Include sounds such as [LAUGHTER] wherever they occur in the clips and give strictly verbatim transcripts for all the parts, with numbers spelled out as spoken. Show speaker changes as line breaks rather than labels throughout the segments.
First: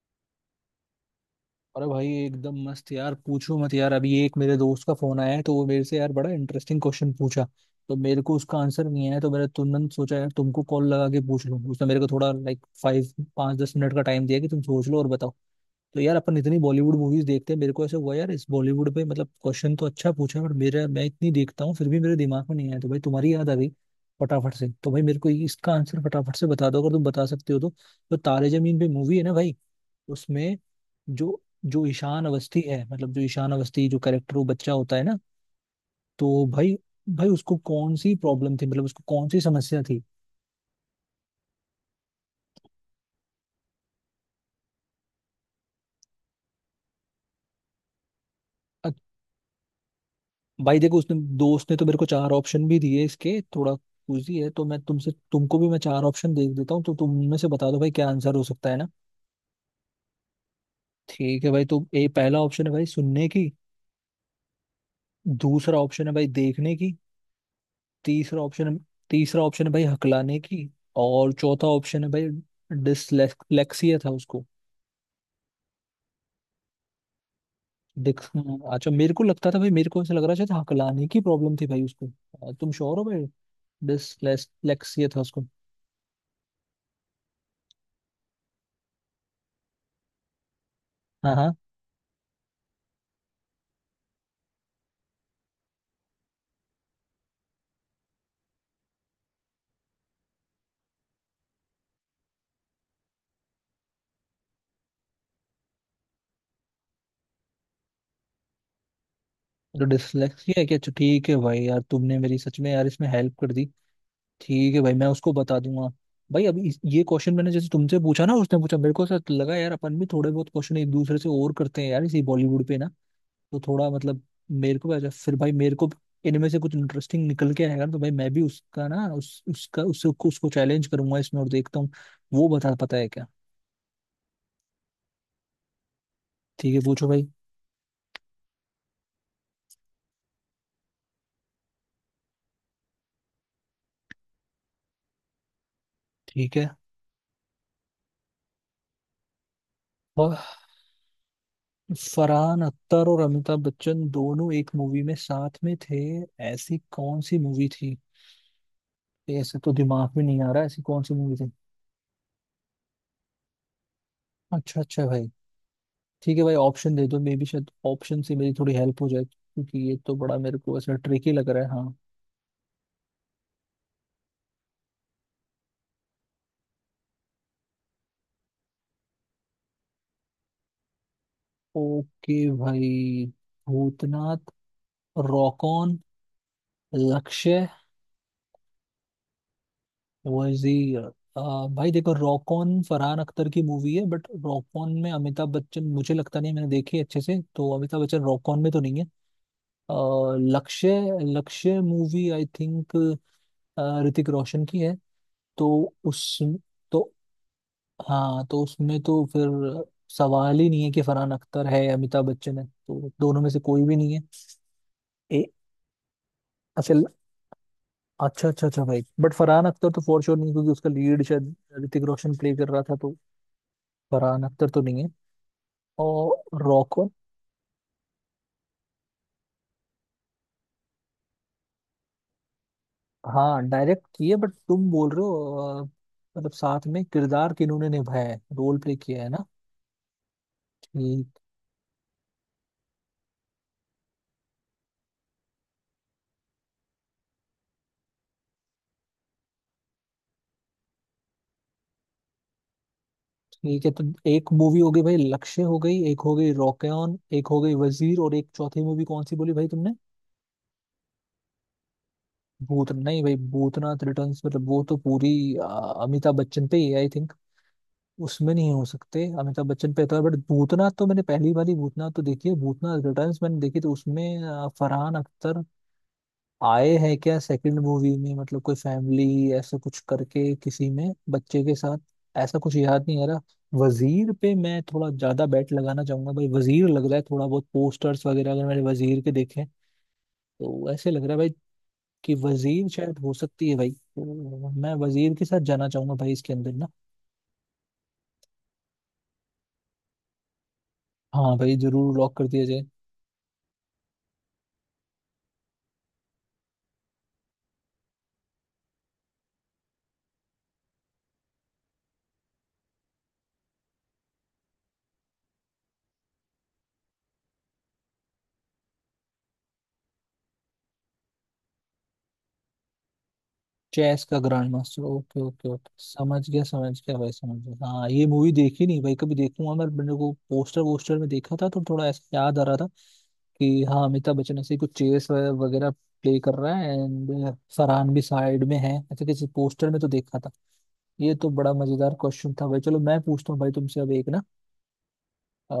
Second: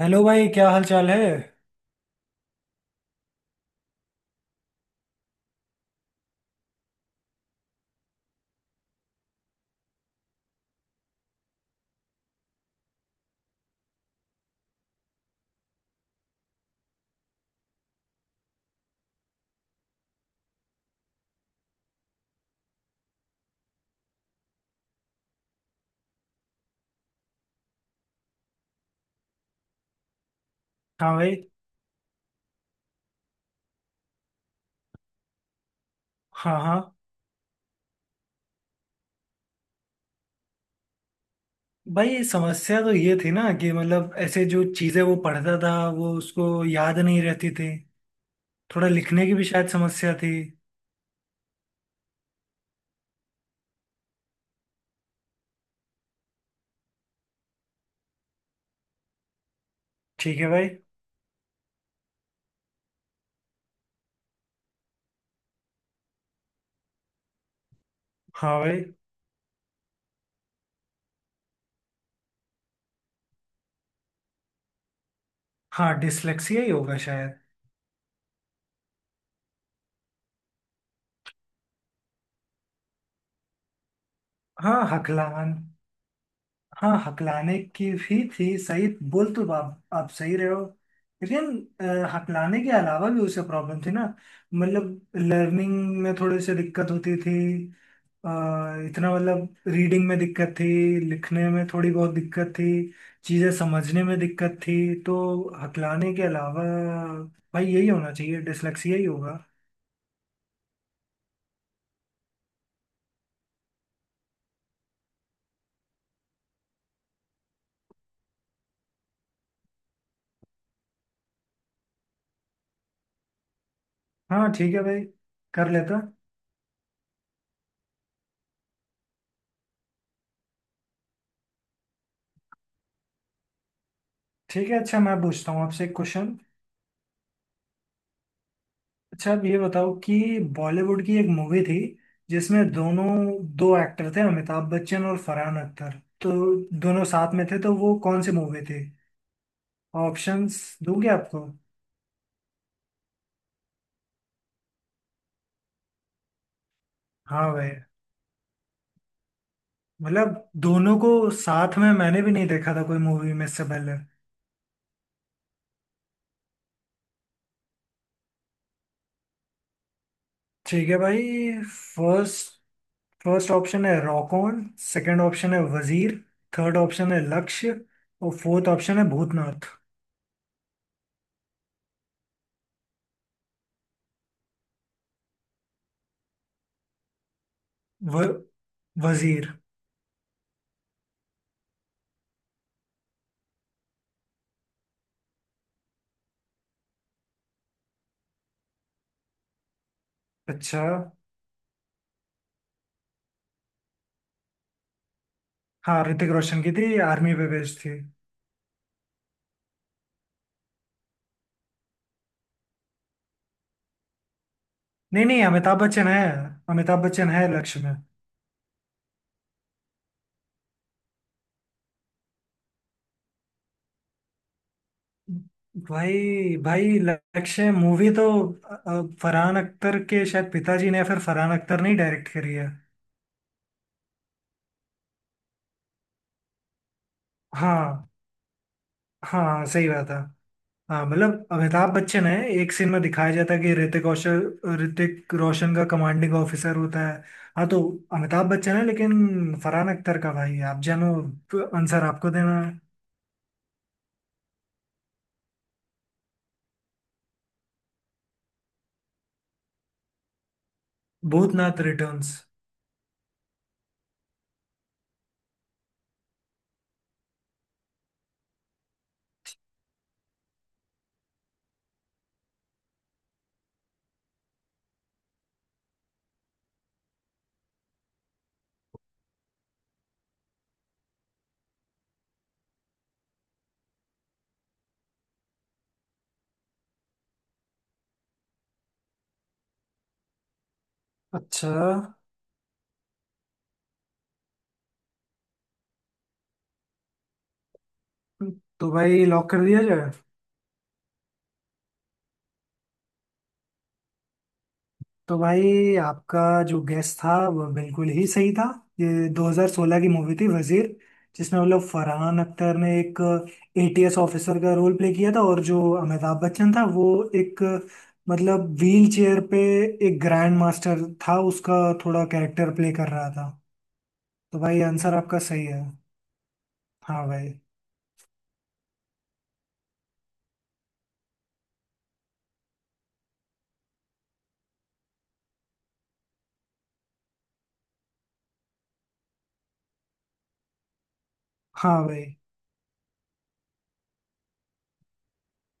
Hello भाई, क्या हाल चाल है।
अरे भाई, एकदम मस्त यार। पूछो मत यार, अभी एक मेरे दोस्त का फोन आया है तो वो मेरे से यार बड़ा इंटरेस्टिंग क्वेश्चन पूछा। तो मेरे को उसका आंसर नहीं आया, तो मैंने तुरंत सोचा यार तुमको कॉल लगा के पूछ लूं। उसने मेरे को थोड़ा लाइक फाइव पाँच दस मिनट का टाइम दिया कि तुम सोच लो और बताओ। तो यार अपन इतनी बॉलीवुड मूवीज देखते हैं, मेरे को ऐसे हुआ यार इस बॉलीवुड पे, मतलब क्वेश्चन तो अच्छा पूछा बट मेरा मैं इतनी देखता हूँ फिर भी मेरे दिमाग में नहीं आया, तो भाई तुम्हारी याद आ गई फटाफट से। तो भाई मेरे को इसका आंसर फटाफट से बता दो अगर तुम बता सकते हो तो। तो तारे जमीन पे मूवी है ना भाई, उसमें
हाँ भाई।
जो जो ईशान अवस्थी है, मतलब जो ईशान अवस्थी जो करेक्टर, वो बच्चा होता है ना। तो
हाँ
भाई,
हाँ।
भाई उसको कौन सी प्रॉब्लम थी, मतलब उसको कौन सी समस्या थी।
भाई समस्या तो ये थी ना कि मतलब ऐसे जो चीज़ें वो पढ़ता था वो उसको याद नहीं रहती थी। थोड़ा
अ-
लिखने की भी शायद समस्या थी।
भाई देखो उसने, दोस्त ने तो मेरे को चार ऑप्शन भी दिए इसके, थोड़ा कुजी है तो मैं तुमसे, तुमको भी मैं चार ऑप्शन दे देता हूँ, तो तुम उनमें से बता दो भाई क्या आंसर हो सकता है ना।
ठीक है भाई।
ठीक है भाई, तो ए, पहला ऑप्शन है भाई सुनने की। दूसरा ऑप्शन है भाई देखने की। तीसरा
हाँ
ऑप्शन,
भाई।
तीसरा ऑप्शन है भाई हकलाने की। और चौथा ऑप्शन है भाई, डिसलेक्सिया था उसको।
हाँ डिसलेक्सिया ही होगा शायद।
देख हाँ, अच्छा, मेरे को लगता था भाई, मेरे को ऐसा लग रहा शायद हकलाने की प्रॉब्लम थी भाई उसको। अ, तुम श्योर हो भाई
हाँ
डिसलेक्सिया था उसको?
हकलान हाँ हकलाने की भी थी। सही बोल तो आप, आप सही रहे हो।
हाँ हाँ।
लेकिन अ, हकलाने के अलावा भी उसे प्रॉब्लम थी ना। मतलब लर्निंग में थोड़ी सी दिक्कत होती थी। अ, इतना मतलब रीडिंग में दिक्कत थी। लिखने में थोड़ी बहुत दिक्कत थी। चीज़ें समझने में दिक्कत थी। तो हकलाने के अलावा भाई यही होना चाहिए, डिसलेक्सिया ही होगा।
तो डिसलेक्सिया है क्या? अच्छा ठीक है भाई, यार तुमने मेरी सच में यार इसमें हेल्प कर दी। ठीक है भाई मैं उसको बता दूंगा। भाई अभी इस- ये क्वेश्चन मैंने जैसे तुमसे पूछा ना उसने पूछा मेरे को, ऐसा लगा यार अपन भी थोड़े बहुत क्वेश्चन एक दूसरे से और करते हैं यार इसी बॉलीवुड पे ना। तो थोड़ा मतलब
हाँ ठीक
मेरे
है
को भी
भाई।
अच्छा, फिर भाई
कर
मेरे को भी
लेता।
इनमें से कुछ इंटरेस्टिंग निकल के आएगा ना, तो भाई मैं भी उसका ना उस उसका उससे उसको चैलेंज करूंगा इसमें और देखता हूँ वो बता पाता है क्या।
ठीक है, अच्छा मैं पूछता हूँ आपसे एक क्वेश्चन।
ठीक है पूछो भाई।
अच्छा आप ये बताओ कि बॉलीवुड की एक मूवी थी जिसमें दोनों, दो एक्टर थे, अमिताभ बच्चन और फरहान अख्तर। तो
ठीक है।
दोनों साथ में थे, तो वो कौन सी मूवी थी।
और
ऑप्शंस दूंगे आपको।
फरहान अख्तर और अमिताभ बच्चन दोनों एक मूवी में साथ में थे, ऐसी कौन सी
हाँ
मूवी
भाई।
थी? ऐसे तो दिमाग में नहीं आ
मतलब
रहा, ऐसी
दोनों
कौन
को
सी मूवी थी।
साथ में मैंने भी नहीं देखा था कोई मूवी में इससे पहले।
अच्छा अच्छा भाई। ठीक है भाई ऑप्शन दे दो, मे बी शायद ऑप्शन से मेरी थोड़ी हेल्प हो जाए क्योंकि ये तो बड़ा मेरे को
ठीक
ऐसा
है भाई।
ट्रिकी लग रहा है हाँ।
फर्स्ट फर्स्ट ऑप्शन है रॉकॉन। सेकंड ऑप्शन है वजीर। थर्ड ऑप्शन है लक्ष्य। और फोर्थ ऑप्शन है भूतनाथ।
ओके भाई, भूतनाथ, रॉकॉन, लक्ष्य,
व वजीर।
वजीर। आ, भाई देखो रॉकॉन फरहान अख्तर की मूवी है बट रॉकॉन में अमिताभ बच्चन, मुझे लगता नहीं मैंने देखी है अच्छे से, तो अमिताभ बच्चन रॉकॉन में तो नहीं है। आ,
अच्छा।
Lakshya, Lakshya movie I think Hrithik Roshan की है। तो
हाँ ऋतिक
उस
रोशन की थी,
तो,
आर्मी पे बेस्ड थी।
हाँ तो उसमें तो फिर सवाल ही नहीं है कि फरहान अख्तर है या अमिताभ बच्चन है, तो दोनों में से कोई भी नहीं है।
नहीं
ए,
नहीं, अमिताभ बच्चन है।
अच्छा
अमिताभ बच्चन है लक्ष्य में।
अच्छा अच्छा अच्छा भाई बट फरहान अख्तर तो फॉर श्योर नहीं, क्योंकि उसका लीड शायद ऋतिक रोशन प्ले कर रहा था, तो फरहान अख्तर तो नहीं है।
भाई
और
भाई
रॉकवन,
लक्ष्य मूवी तो अ, अ, फरहान अख्तर के शायद पिताजी ने या फिर फरहान अख्तर ने ही डायरेक्ट करी है।
हाँ डायरेक्ट किए, बट तुम बोल रहे हो अ, मतलब साथ में किरदार किन्होंने
हाँ
निभाया है, रोल प्ले किया है ना।
हाँ सही बात है। हाँ
ठीक,
मतलब अमिताभ बच्चन है। एक सीन में दिखाया जाता है कि ऋतिक रोशन ऋतिक रोशन का कमांडिंग ऑफिसर होता है। हाँ तो अमिताभ बच्चन है, लेकिन फरहान अख्तर का भाई है। आप जानो, आंसर आपको देना है।
ठीक है, तो एक मूवी हो गई भाई लक्ष्य हो गई, एक हो गई रॉकेन, एक हो गई वजीर, और एक चौथी मूवी कौन सी बोली भाई तुमने?
भूतनाथ रिटर्न्स।
भूत नहीं भाई भूतनाथ रिटर्न्स, मतलब वो तो पूरी अ, अमिताभ बच्चन पे ही आई, उसमें नहीं हो सकते, अमिताभ बच्चन पे तो है बट भूतनाथ, तो मैंने पहली वाली भूतनाथ तो देखी है, भूतनाथ रिटर्न्स मैंने देखी, तो उसमें अ, फरहान अख्तर आए हैं क्या सेकंड मूवी में, मतलब कोई फैमिली ऐसा कुछ करके किसी में बच्चे के साथ, ऐसा कुछ याद नहीं आ रहा। वजीर पे मैं थोड़ा ज्यादा बेट लगाना चाहूंगा भाई, वजीर लग रहा है, थोड़ा बहुत पोस्टर्स वगैरह अगर मैंने वजीर के देखे तो ऐसे लग रहा है भाई
अच्छा
कि वजीर शायद हो सकती है भाई, तो मैं वजीर के साथ जाना चाहूंगा भाई इसके अंदर ना।
तो भाई लॉक कर दिया जाए।
हाँ भाई जरूर लॉक कर दिया जाए।
तो भाई आपका जो गेस था वो बिल्कुल ही सही था। ये दो हज़ार सोलह की मूवी थी वजीर, जिसमें मतलब फरहान अख्तर ने एक एटीएस ऑफिसर का रोल प्ले किया था, और जो अमिताभ बच्चन था वो एक मतलब व्हील चेयर पे एक ग्रैंड मास्टर था, उसका थोड़ा कैरेक्टर प्ले कर रहा था।
चेस का
तो
ग्रैंड
भाई
मास्टर,
आंसर आपका
ओके
सही
ओके
है।
ओके, समझ गया समझ गया
हाँ
भाई समझ
भाई।
गया, हाँ ये मूवी देखी नहीं भाई, कभी देखूंगा मैं, मेरे को पोस्टर वोस्टर में देखा था तो थोड़ा ऐसा याद आ रहा था कि हाँ अमिताभ बच्चन ऐसे ही कुछ चेस वगैरह प्ले कर रहा है एंड फरहान भी साइड में है, ऐसे किसी पोस्टर में तो देखा था। ये तो बड़ा
हाँ
मजेदार
भाई।
क्वेश्चन था भाई, चलो मैं पूछता हूँ भाई तुमसे अब एक ना।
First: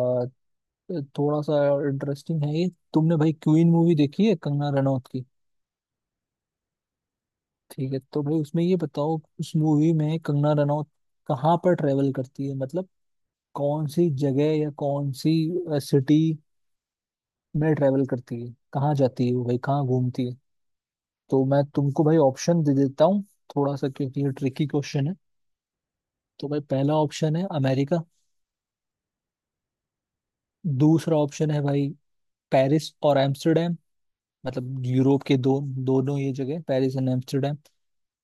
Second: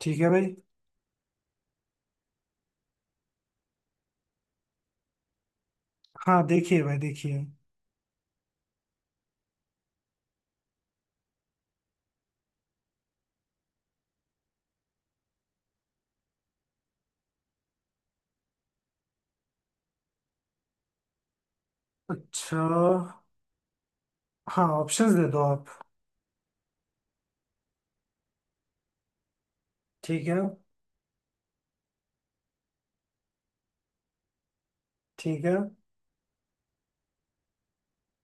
ठीक है भाई।
थोड़ा सा इंटरेस्टिंग है ये। तुमने भाई क्वीन मूवी देखी है कंगना रनौत की?
हाँ देखिए भाई, देखिए।
ठीक है, तो भाई उसमें ये बताओ, उस मूवी में कंगना रनौत कहाँ पर ट्रेवल करती है, मतलब कौन सी जगह या कौन सी सिटी में ट्रेवल करती है, कहाँ जाती है वो भाई, कहाँ घूमती है? तो मैं तुमको भाई
अच्छा।
ऑप्शन दे देता हूँ थोड़ा सा, क्योंकि ये
हाँ
ट्रिकी क्वेश्चन
ऑप्शंस
है।
दे दो आप।
तो भाई पहला ऑप्शन है अमेरिका।
ठीक है।
दूसरा ऑप्शन है भाई पेरिस और एम्स्टर्डम, मतलब यूरोप के
ठीक है।
दो, दोनों ये जगह पेरिस एंड एम्स्टर्डम।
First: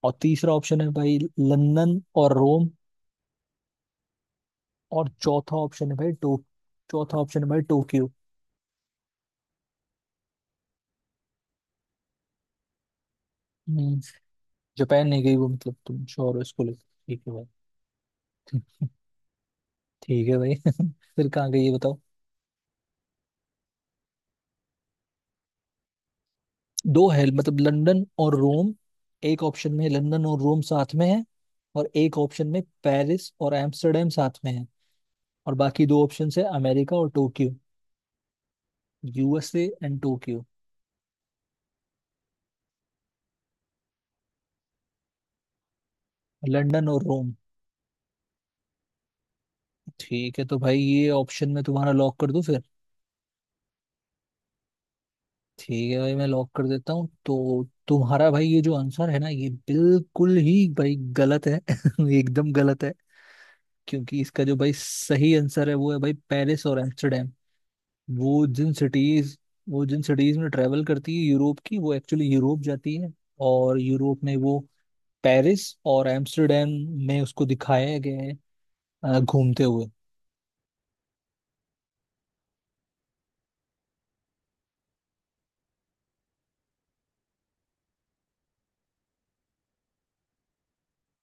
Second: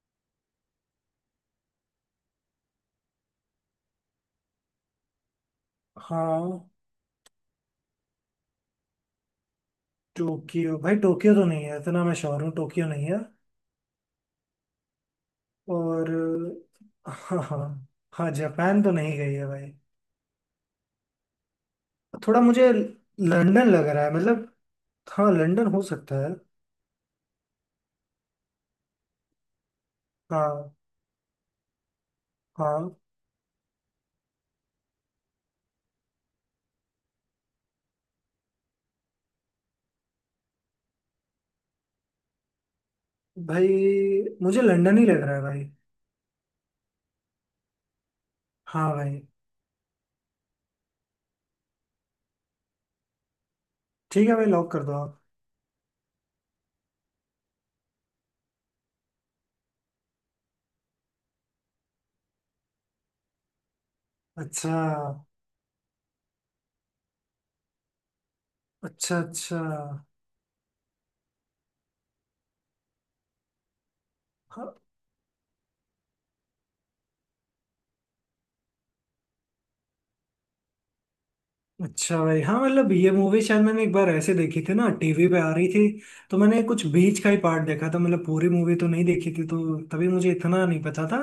और तीसरा ऑप्शन है भाई लंदन और रोम। और चौथा ऑप्शन है भाई टो
हाँ
चौथा ऑप्शन है भाई टोक्यो।
टोक्यो, भाई टोक्यो तो नहीं है, इतना मैं श्योर हूँ, टोक्यो नहीं है।
हम्म, जापान नहीं गई वो, मतलब तुम
और
श्योर हो इसको लेकर? ठीक है
हाँ
भाई।
हाँ। हाँ जापान तो नहीं गई है भाई।
ठीक है भाई [LAUGHS] फिर कहाँ गई ये बताओ?
थोड़ा मुझे लंदन लग रहा है, मतलब हाँ लंदन हो सकता है।
दो है, मतलब लंदन और रोम, एक ऑप्शन में लंदन और रोम
हाँ।
साथ में है, और एक ऑप्शन में
हाँ
पेरिस और एम्स्टर्डम साथ में है, और बाकी दो ऑप्शन है अमेरिका और टोक्यो, यूएसए एंड टोक्यो।
भाई, मुझे लंदन ही लग रहा है भाई।
लंदन और रोम,
हाँ भाई।
ठीक है तो भाई ये ऑप्शन में तुम्हारा लॉक कर दूं फिर?
ठीक है भाई, लॉक कर दो आप।
ठीक है भाई मैं लॉक कर देता हूँ। तो तुम्हारा भाई ये जो आंसर है ना ये बिल्कुल ही भाई गलत है [LAUGHS] एकदम गलत है, क्योंकि इसका जो भाई
अच्छा
सही आंसर है वो है भाई पेरिस और एम्स्टर्डम। वो जिन
अच्छा
सिटीज
अच्छा।
वो जिन सिटीज में ट्रेवल करती है यूरोप की, वो एक्चुअली यूरोप जाती है, और यूरोप में वो
हाँ,
पेरिस और एम्स्टर्डम में उसको दिखाया गया है अ, घूमते हुए।
अच्छा भाई, हाँ मतलब ये मूवी शायद मैंने एक बार ऐसे देखी थी ना, टीवी पे आ रही थी। तो मैंने कुछ बीच का ही पार्ट देखा था, मतलब पूरी मूवी तो नहीं देखी थी, तो तभी मुझे इतना नहीं पता था।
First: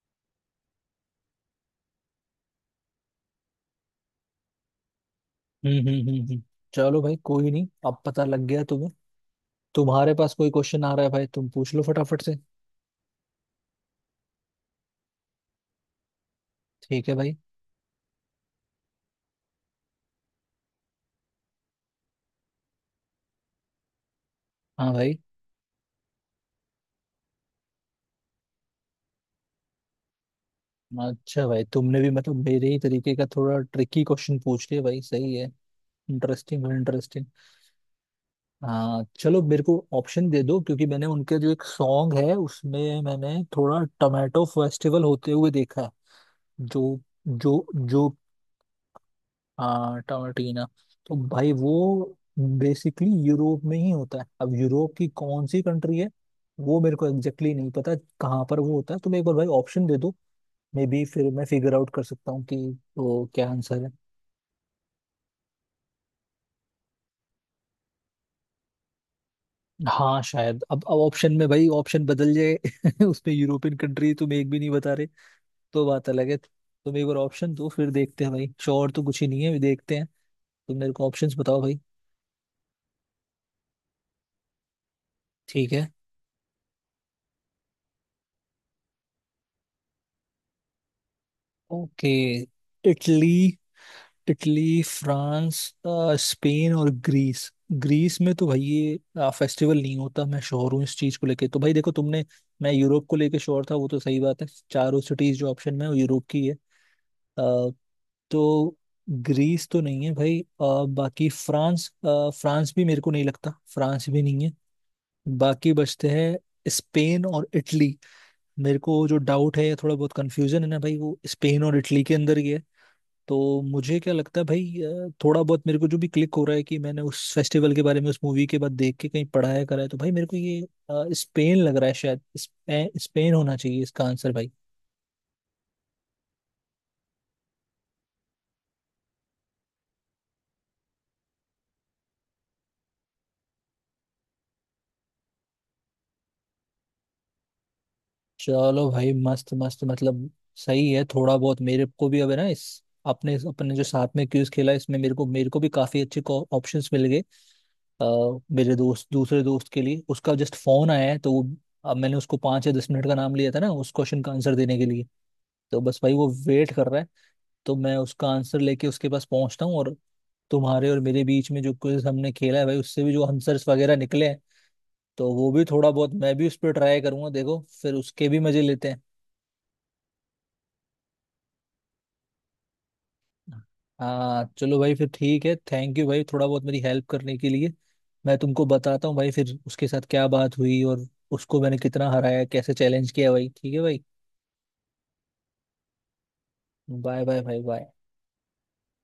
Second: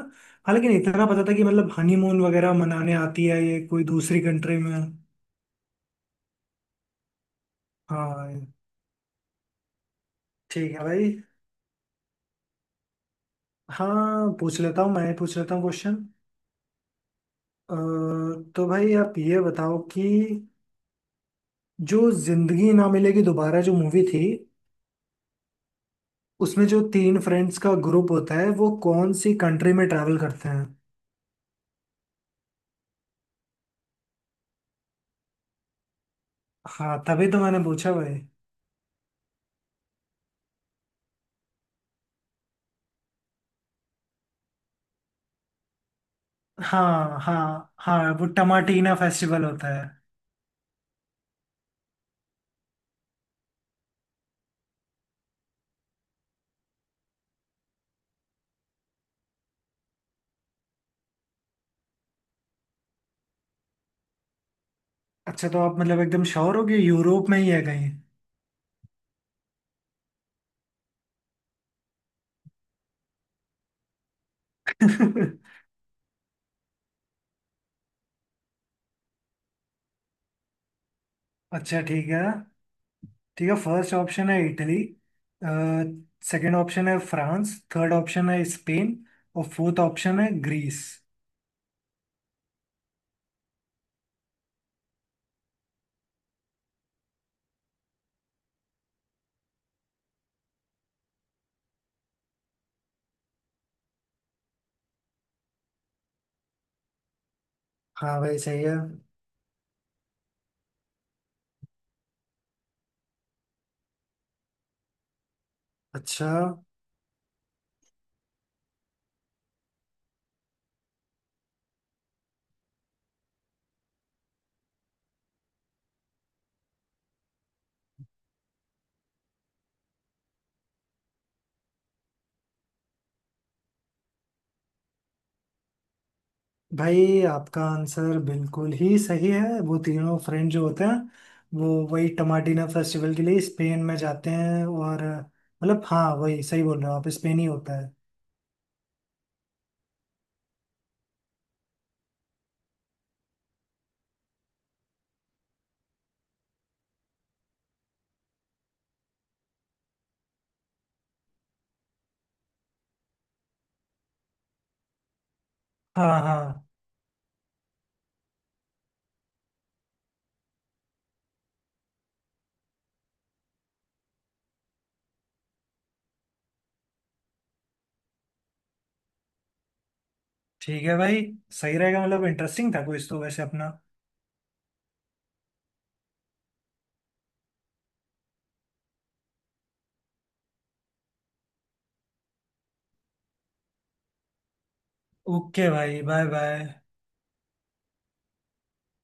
हालांकि इतना पता था कि मतलब हनीमून वगैरह मनाने आती है ये कोई दूसरी कंट्री में।
हम्म हम्म हम्म हम्म। चलो भाई कोई नहीं, अब पता लग
हाँ।
गया तुम्हें। तुम्हारे पास कोई
ठीक है
क्वेश्चन आ रहा
भाई।
है भाई तुम पूछ लो फटाफट से।
हाँ पूछ लेता हूँ, मैं ही पूछ लेता हूँ क्वेश्चन।
ठीक है भाई।
तो भाई आप ये बताओ कि जो जिंदगी ना मिलेगी दोबारा जो मूवी थी,
हाँ भाई।
उसमें जो तीन फ्रेंड्स का ग्रुप होता है वो कौन सी कंट्री में ट्रैवल करते हैं।
अच्छा भाई तुमने भी मतलब मेरे ही तरीके का थोड़ा ट्रिकी क्वेश्चन पूछ लिया भाई, सही है, इंटरेस्टिंग भाई,
हाँ
इंटरेस्टिंग।
तभी तो मैंने पूछा भाई।
हाँ चलो मेरे को ऑप्शन दे दो, क्योंकि मैंने उनके जो एक सॉन्ग है उसमें मैंने थोड़ा टमाटो फेस्टिवल होते हुए देखा जो
हाँ
जो
हाँ
जो
हाँ, वो टमाटीना फेस्टिवल होता है।
हाँ टमाटीना। तो भाई वो बेसिकली यूरोप में ही होता है, अब यूरोप की कौन सी कंट्री है वो मेरे को एग्जैक्टली exactly नहीं पता कहाँ पर वो होता है। तुम एक बार भाई ऑप्शन दे दो, मे बी फिर मैं फिगर आउट कर सकता हूँ कि वो क्या आंसर है।
अच्छा तो आप मतलब एकदम श्योर हो कि यूरोप में ही है कहीं।
हाँ शायद अब अब ऑप्शन में भाई ऑप्शन बदल जाए [LAUGHS] उसमें यूरोपियन कंट्री तुम एक भी नहीं बता रहे
[LAUGHS]
तो बात अलग है। तुम एक बार ऑप्शन दो फिर देखते हैं भाई, श्योर तो कुछ ही नहीं है, अभी देखते हैं। तुम मेरे को ऑप्शंस बताओ भाई।
अच्छा ठीक है। ठीक है, फर्स्ट ऑप्शन है इटली।
ठीक है।
सेकंड ऑप्शन है फ्रांस। थर्ड ऑप्शन है स्पेन। और फोर्थ ऑप्शन है Greece.
Okay, Italy, Italy France, अ, स्पेन और ग्रीस। ग्रीस में तो भाई ये अ, फेस्टिवल नहीं होता, मैं श्योर हूँ इस चीज को लेके, तो भाई देखो तुमने, मैं यूरोप को लेके श्योर था, वो तो सही बात है, चारों सिटीज जो ऑप्शन में है, वो यूरोप की है। अ,
हाँ भाई सही है।
तो ग्रीस तो नहीं है भाई, अ, बाकी फ्रांस, अ, फ्रांस भी मेरे को नहीं लगता, फ्रांस भी नहीं है। बाकी बचते
अच्छा।
हैं स्पेन और इटली। मेरे को जो डाउट है या थोड़ा बहुत कंफ्यूजन है ना भाई, वो स्पेन और इटली के अंदर ही है। तो मुझे क्या लगता है भाई, अ, थोड़ा बहुत मेरे को जो भी क्लिक हो रहा है कि मैंने उस फेस्टिवल के बारे में उस मूवी के बाद देख के कहीं पढ़ाया करा है, तो भाई मेरे को ये अ, स्पेन लग रहा है, शायद स्पेन, स्पेन होना चाहिए इसका आंसर भाई।
भाई आपका आंसर बिल्कुल ही सही है, वो तीनों फ्रेंड जो होते हैं वो वही टमाटिना फेस्टिवल के लिए स्पेन में जाते हैं। और मतलब हाँ, वही सही बोल रहे हो आप, स्पेन ही होता है।
चलो भाई मस्त मस्त, मतलब सही है थोड़ा बहुत मेरे को भी अब है ना इस आपने अपने जो साथ में क्यूज खेला इसमें, मेरे को मेरे को भी काफी अच्छे ऑप्शंस मिल गए। अ, मेरे दोस्त दूसरे दोस्त के लिए उसका जस्ट फोन आया है तो वो, अब मैंने उसको पाँच या दस मिनट का नाम लिया था ना उस क्वेश्चन का आंसर देने के लिए, तो बस भाई
हाँ
वो
हाँ।
वेट कर रहा है, तो मैं उसका आंसर लेके उसके पास पहुंचता हूँ, और तुम्हारे और मेरे बीच में जो क्विज हमने खेला है भाई उससे भी जो आंसर्स वगैरह निकले हैं, तो वो भी थोड़ा बहुत मैं भी उस पर ट्राई करूंगा देखो, फिर उसके भी मजे लेते हैं।
ठीक है भाई। सही रहेगा, मतलब इंटरेस्टिंग था कुछ तो वैसे अपना।
हाँ चलो भाई फिर ठीक है, थैंक यू भाई थोड़ा बहुत मेरी हेल्प करने के लिए। मैं तुमको बताता हूँ भाई फिर उसके साथ क्या बात हुई और उसको मैंने कितना हराया, कैसे चैलेंज किया भाई, ठीक है भाई।
ओके भाई, बाय बाय।
बाय बाय भाई बाय।